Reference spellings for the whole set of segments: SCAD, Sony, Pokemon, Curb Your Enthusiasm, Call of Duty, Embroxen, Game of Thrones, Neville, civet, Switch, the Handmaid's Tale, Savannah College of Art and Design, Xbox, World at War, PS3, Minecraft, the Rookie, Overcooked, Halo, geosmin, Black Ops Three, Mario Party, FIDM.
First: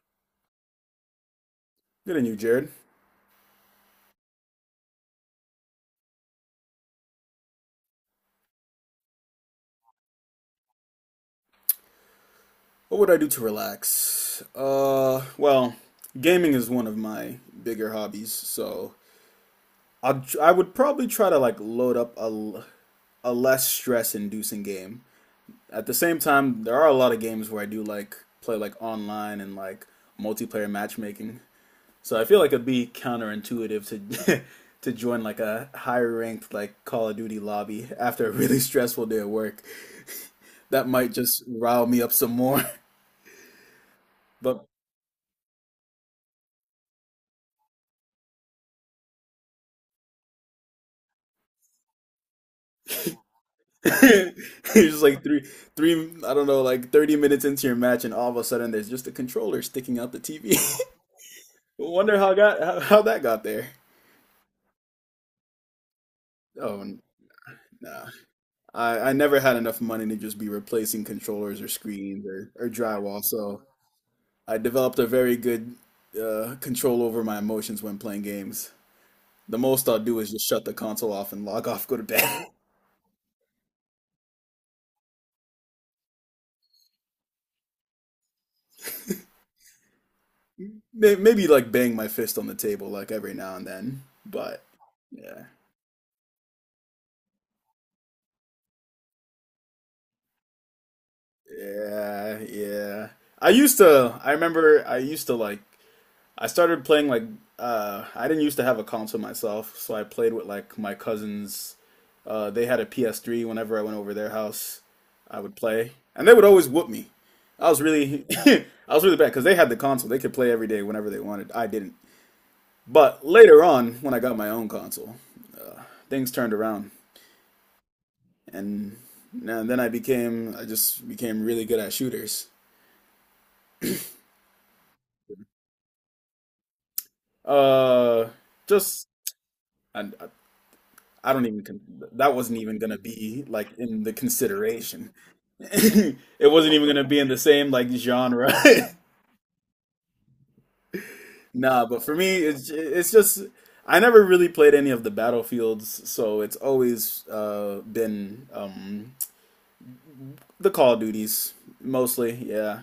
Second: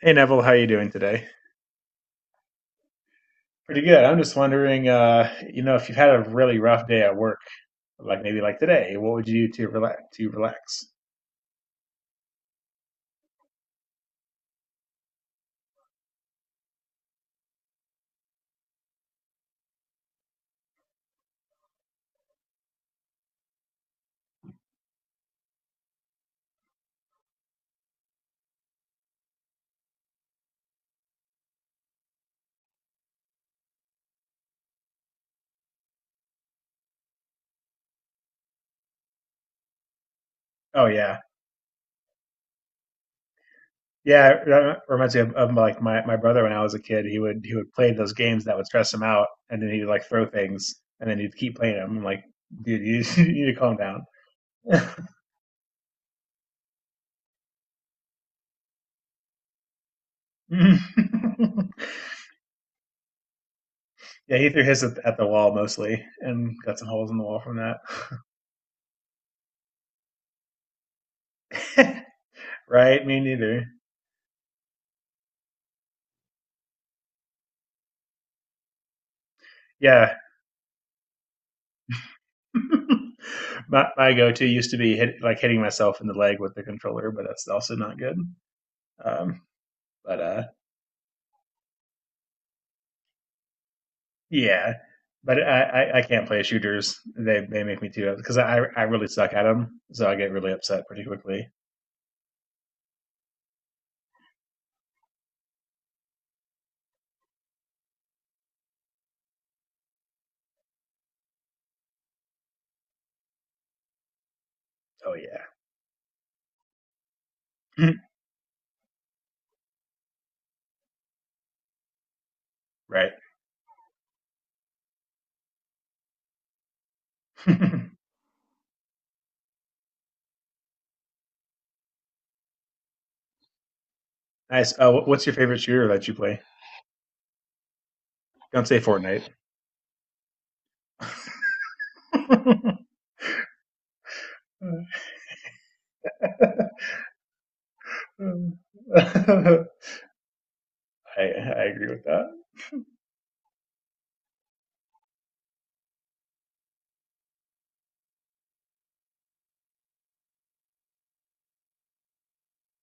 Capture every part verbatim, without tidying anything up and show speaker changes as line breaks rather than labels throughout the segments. Hey Neville, how are you doing today?
Good on you, Jared.
Pretty good. I'm just wondering, uh, you know, if you've had a really rough day at work, like maybe like today, what would you do to relax? To relax?
What would I do to relax? Uh, well, gaming is one of my bigger hobbies, so I would I would probably try to like load up a a less stress-inducing game. At the same time, there are a lot of games where I do like play like online and like multiplayer matchmaking. So I feel like it'd be counterintuitive to to join like a higher ranked like Call of Duty lobby after a really stressful day at work.
Oh
That might
yeah,
just rile me up some more.
yeah,
But
it reminds me of, of like my, my brother when I was a kid. He would he would play those games that would stress him out, and then he'd like throw things, and then he'd keep playing them. I'm like, dude, you, you need to calm down.
It's just like three, three, I don't know, like thirty minutes into your match, and all of a sudden there's just a controller sticking out the T V. Wonder how got how, how that got there.
Yeah, he threw his at, at the wall mostly, and got
Oh,
some holes in the wall from that.
nah. I, I never had enough money to just be replacing controllers or screens or, or
Right? Me
drywall, so
neither.
I developed a very good uh, control over my emotions when playing games. The most I'll
Yeah,
do is just shut the console off and log off, go to bed.
my my go to used to be hit, like hitting myself in the leg with the controller, but that's also not good. Um, but uh,
May- Maybe like bang my fist on the table like every now and then, but
Yeah, but
yeah.
I, I, I can't play shooters. They they make me too because I I really suck at them, so I get really upset pretty quickly.
Yeah, yeah. I used to, I remember I used to like, I started playing like, uh, I didn't used to have a console myself, so I played with like my cousins. Uh, they had a P S three whenever I went over their house,
Oh
I would play, and they would always whoop me. I was
yeah,
really, I was really bad because they had the console. They could play every day whenever they wanted. I didn't.
right.
But later on, when I got my own console, uh, things turned around, and, and then I became, I just became really good at shooters.
Nice. Oh, what's your favorite shooter that you play?
Uh,
Don't say
just
Fortnite.
I, I don't even con- that wasn't
I
even gonna be like in the consideration. It wasn't even gonna be in the same like genre.
I
Nah,
agree
but
with
for
that.
me, it's it's just I never really played any of the battlefields, so it's always uh been um the Call of Duties mostly. Yeah,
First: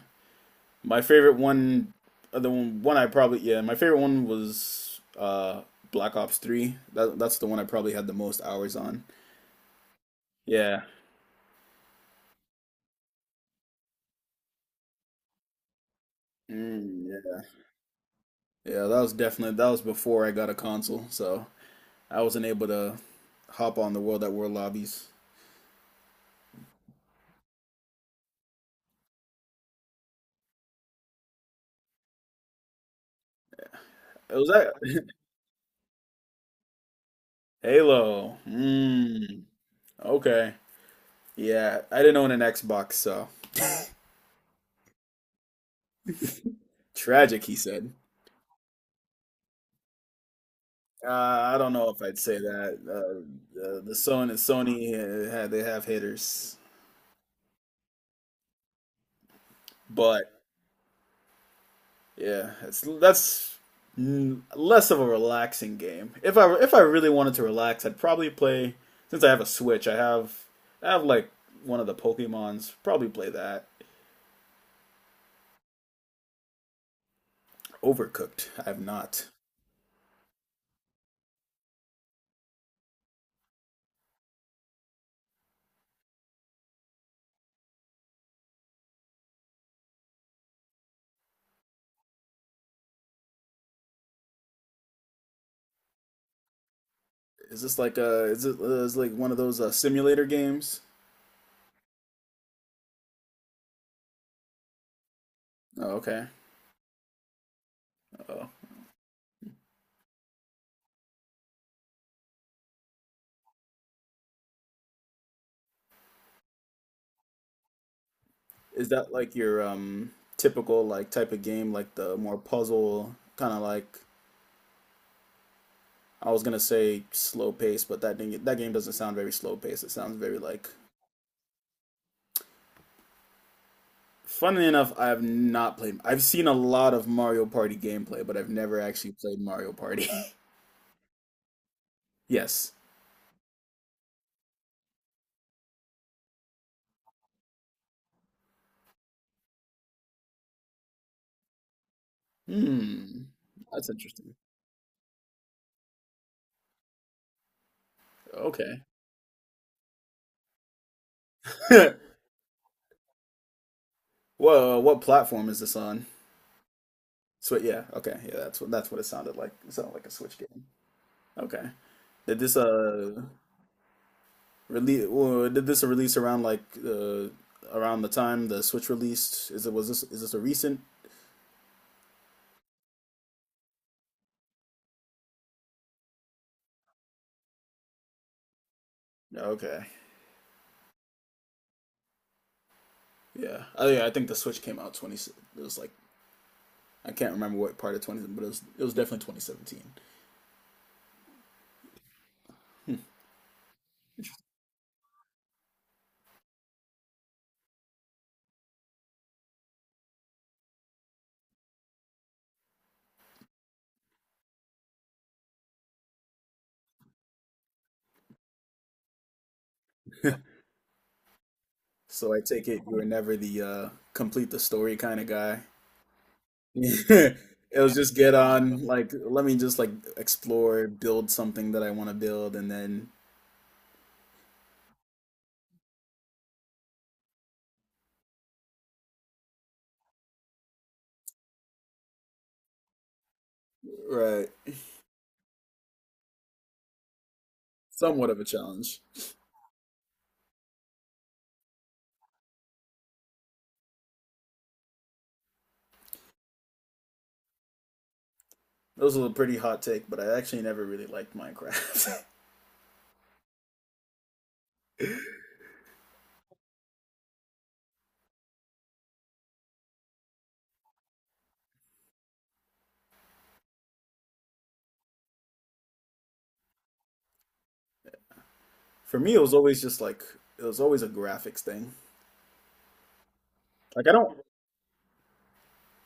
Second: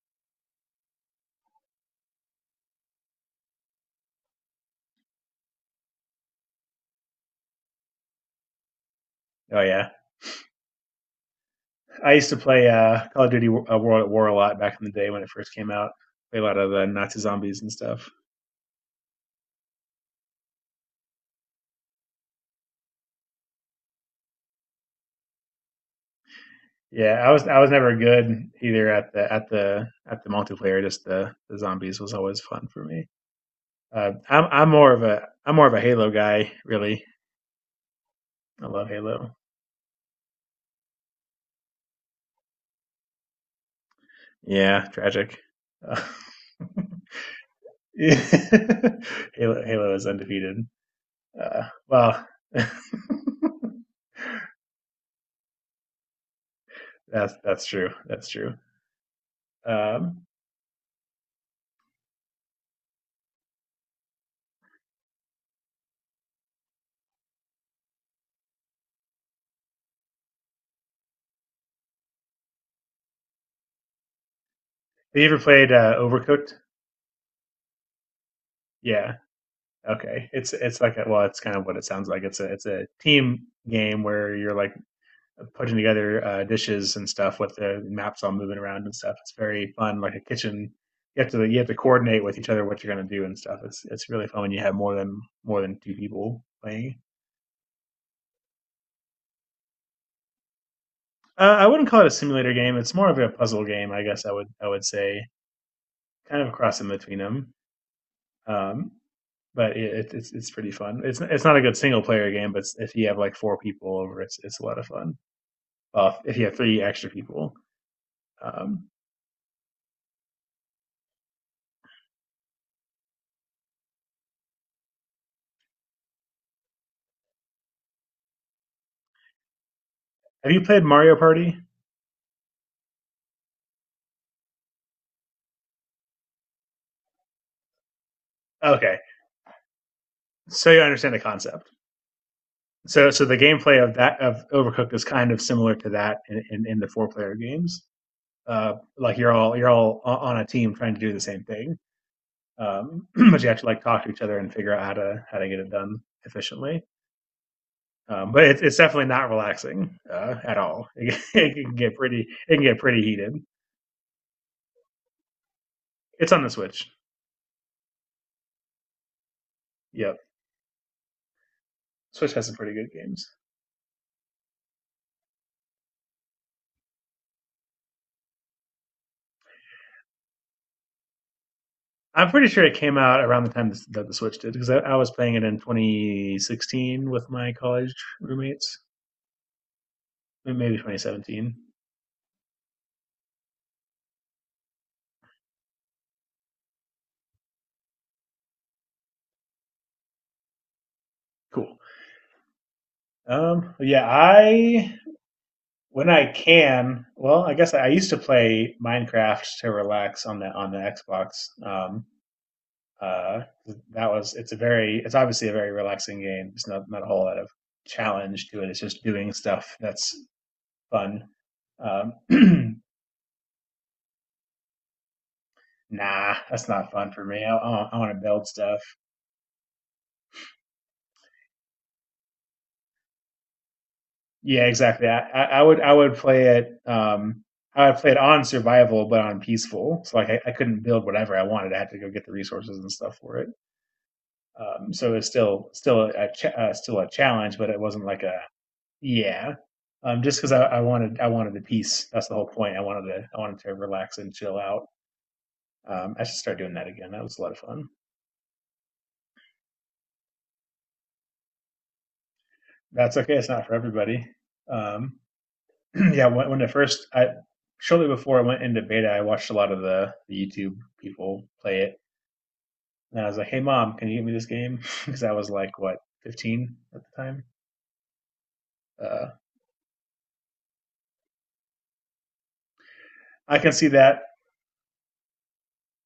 my favorite one, uh, the one one I probably yeah my favorite one was uh Black Ops Three. That that's the one I probably had the most hours on.
Oh yeah.
Yeah.
I used to play uh, Call of Duty, uh, World at War a lot back in the day when it first came out. Play a lot of the
Mm,
Nazi
yeah.
zombies and stuff.
Yeah, that was definitely that was before I got a console, so I wasn't able to hop on the World at War lobbies.
Yeah, I was I was never good either at the at the at the multiplayer. Just the, the zombies was always fun for me. Uh,
It
I'm
was
I'm
that
more of a I'm more of a Halo guy. Really,
Halo.
I love Halo.
Mm, okay. Yeah, I didn't own an Xbox, so
Yeah, tragic. Uh,
tragic. He said.
Halo Halo is undefeated.
Uh, I
Uh,
don't know if I'd
well,
say that. Uh, uh, the Sony Sony uh, had they have hitters,
that's that's true. That's true. Um,
but. Yeah, it's that's mm, less of a relaxing game. If I if I really wanted to relax, I'd probably play since I have a Switch. I have I have like one of the Pokemon's. Probably play that.
have you ever played uh, Overcooked?
Overcooked. I have
Yeah,
not.
okay, it's it's like a, well, it's kind of what it sounds like. It's a it's a team game where you're like putting together uh, dishes and stuff with the maps all moving around and stuff. It's very fun, like a kitchen. You have to you have to coordinate with each other what you're going to do and stuff. It's it's really fun when you have more than more than two people playing.
Is this like a is it uh, is like one of those uh, simulator games?
Uh, I wouldn't call it a simulator game. It's more of a puzzle game, I guess. I would I would say
Oh, okay.
kind of a cross in between them.
Oh,
Um, but it, it's it's pretty fun. It's it's not a good single player game, but it's, if you have like four people over, it's it's a lot of fun. Well, if you have three extra people. Um,
is that like your um typical like type of game like the more puzzle kind of like I was gonna say slow pace, but that didn't, that game doesn't sound very slow pace. It sounds very
have you
like
played Mario Party?
funnily enough, I have not played. I've seen a lot of Mario Party gameplay, but I've never
Okay,
actually played Mario Party.
so you understand the concept.
Yes.
So, so the gameplay of that of Overcooked is kind of similar to that in, in, in the four player games. Uh, like you're all you're all on a team trying to do the same thing, um,
Hmm.
but you have to like
That's
talk to each
interesting.
other and figure out how to how to get it done efficiently. Um, but it's it's
Okay.
definitely not relaxing uh, at all. It, it can get pretty it can get pretty heated.
Whoa, what platform is this on?
It's on the Switch.
So yeah, okay. Yeah, that's what that's what it sounded like. It sounded like a
Yep,
Switch game. Okay.
Switch
Did
has some
this
pretty good
uh
games.
release well, did this release around like uh around the time the Switch released? Is it was this is this a recent?
I'm pretty sure it came out around the time this, that the Switch did because I, I was playing it in twenty sixteen with my college roommates,
Okay.
maybe twenty seventeen.
Yeah. Oh yeah, I think the Switch came out twenty it was like I can't remember what part of twenty, but it was it was definitely twenty seventeen.
Cool. Um, yeah, I when I can, well, I guess I used to play Minecraft to relax on the on the Xbox. Um, uh, that was it's a very it's obviously a very relaxing game. It's not not a whole lot of challenge to it. It's just doing stuff that's fun. Um,
So I take it you were never the uh, complete the story kind of guy.
nah, that's not fun for
It
me. I, I,
was
I want
just
to
get
build stuff.
on like let me just like explore, build something that I want to build, and then
Yeah, exactly. I, I would I would play it. Um, I would play it on survival, but on peaceful. So like I, I couldn't build whatever I wanted. I had to go get the resources and stuff for it.
right
Um, so it's still still a ch- uh, still a challenge, but it wasn't like
somewhat
a
of a challenge. It
yeah. Um, just because I, I wanted I wanted the peace. That's the whole point. I wanted to I wanted to relax and chill out. Um, I should start doing that again. That was a lot of fun.
was a pretty hot take, but I actually never really liked Minecraft.
That's okay. It's not for everybody. Um, yeah, when, when it first, I shortly before I went into beta, I watched a lot of the, the YouTube people play it, and I was like, "Hey, mom, can you get me this game?" Because I was like, what, fifteen at the time.
For
Uh,
me, it was always just like it was always a graphics thing.
I can see
Like I
that.
don't,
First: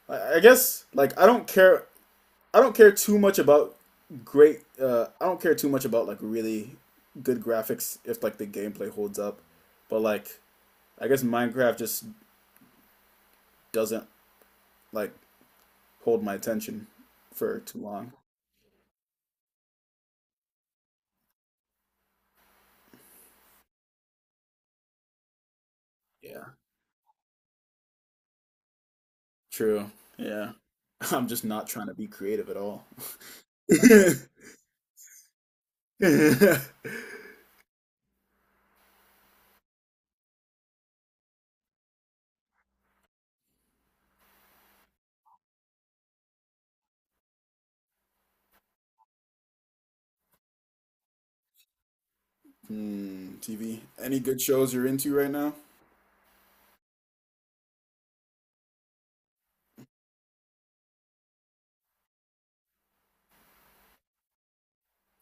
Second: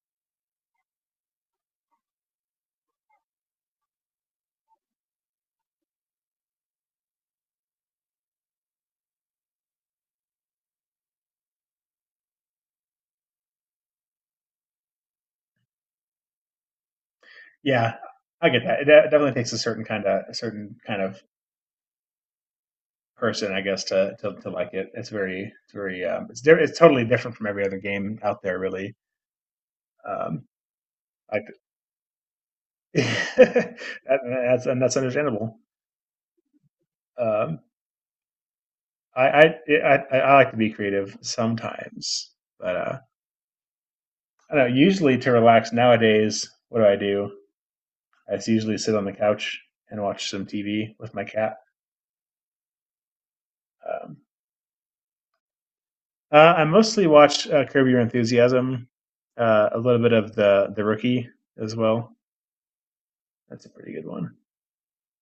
I I guess like I don't care I don't care too much about great. Uh, I don't care too much about like really good graphics if like the gameplay holds up, but like I guess Minecraft just doesn't like hold my attention for too
Yeah,
long.
I get that. It definitely takes a certain kind of a certain kind of person, I guess, to to, to like it. It's very, it's very, um, it's
Yeah,
di- it's totally different from every other game out there, really.
true.
Um,
Yeah, I'm
I,
just not trying to be creative at all.
that, that's and that's understandable. Um, I I, I I like to be creative sometimes, but uh, I don't know. Usually to relax nowadays, what do I do? I usually sit on the couch and watch some T V with my cat.
Hmm, T V.
Um,
Any good shows you're into right now?
uh, I mostly watch uh, Curb Your Enthusiasm, uh, a little bit of the the Rookie as well. That's a pretty good one.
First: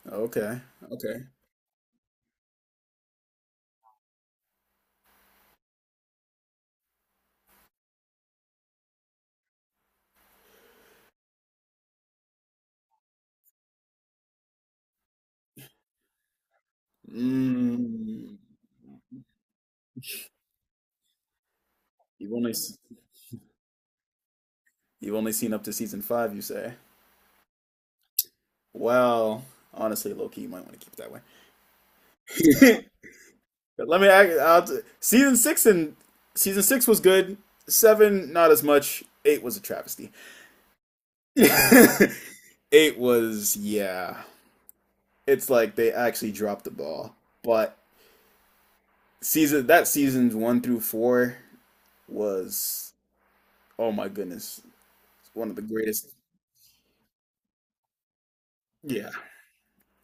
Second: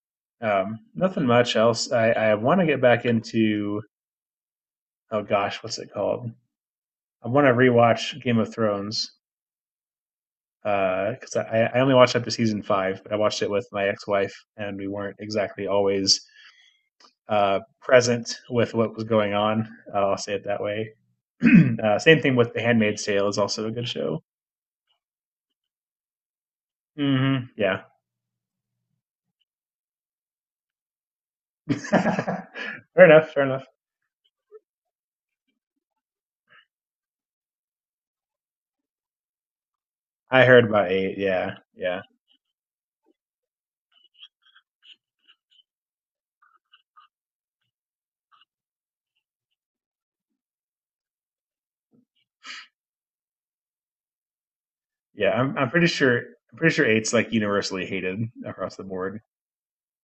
Okay,
Um, nothing
okay.
much else. I, I want to get back into oh gosh, what's it called? I want to rewatch Game of Thrones, because uh, I, I only watched up to season five. But I watched it with my ex-wife, and we weren't exactly always uh, present
Mm,
with what was going on. Uh, I'll say it that way. Uh, same
you've
thing
only
with The
s-
Handmaid's Tale is also a good show.
you've only seen up to season five, you say?
Mm-hmm. Yeah,
Well, honestly, low key, you might want to keep it that way.
fair enough. Fair enough.
But let me act- I'll, t- season six and season six was good. Seven, not as much. Eight was a travesty.
I heard about eight.
Eight
Yeah, yeah,
was yeah. It's like they actually dropped the ball. But season that seasons one through four was oh my goodness,
yeah.
one of
I'm,
the
I'm pretty
greatest.
sure. I'm pretty sure eight's like universally hated across the
Yeah,
board.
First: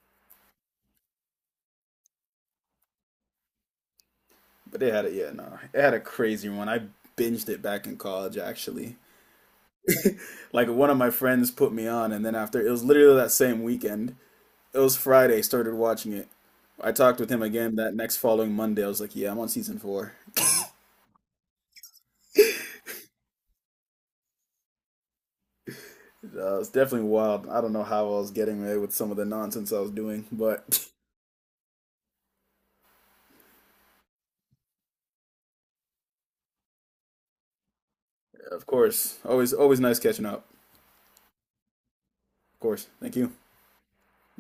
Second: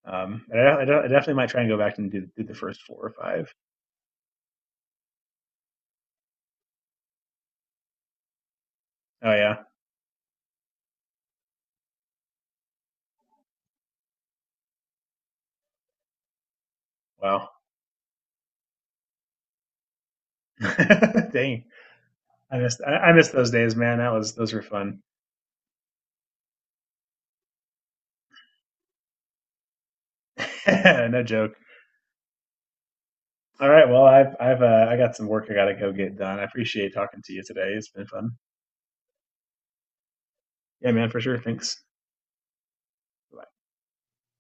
Um, I, I, I definitely might try and go back and do, do the first four or five.
but they had it. Yeah, no, it had a crazy one. I binged it back in college actually.
Oh yeah.
Like one of my friends put me on and then after it was literally that same weekend, it was Friday, started watching it. I talked with him
Wow.
again that next following Monday. I was like, yeah, I'm on season four.
Dang. I missed I, I missed those days, man. That was those were fun.
Uh, it's definitely wild. I don't know how I was getting away with some of the nonsense I was doing, but
No joke. All right, well, I've I've uh, I got some work I got to go get done. I appreciate talking to you today. It's been fun.
of course, always, always nice catching up.
Yeah, man, for sure. Thanks.
Of course, thank you.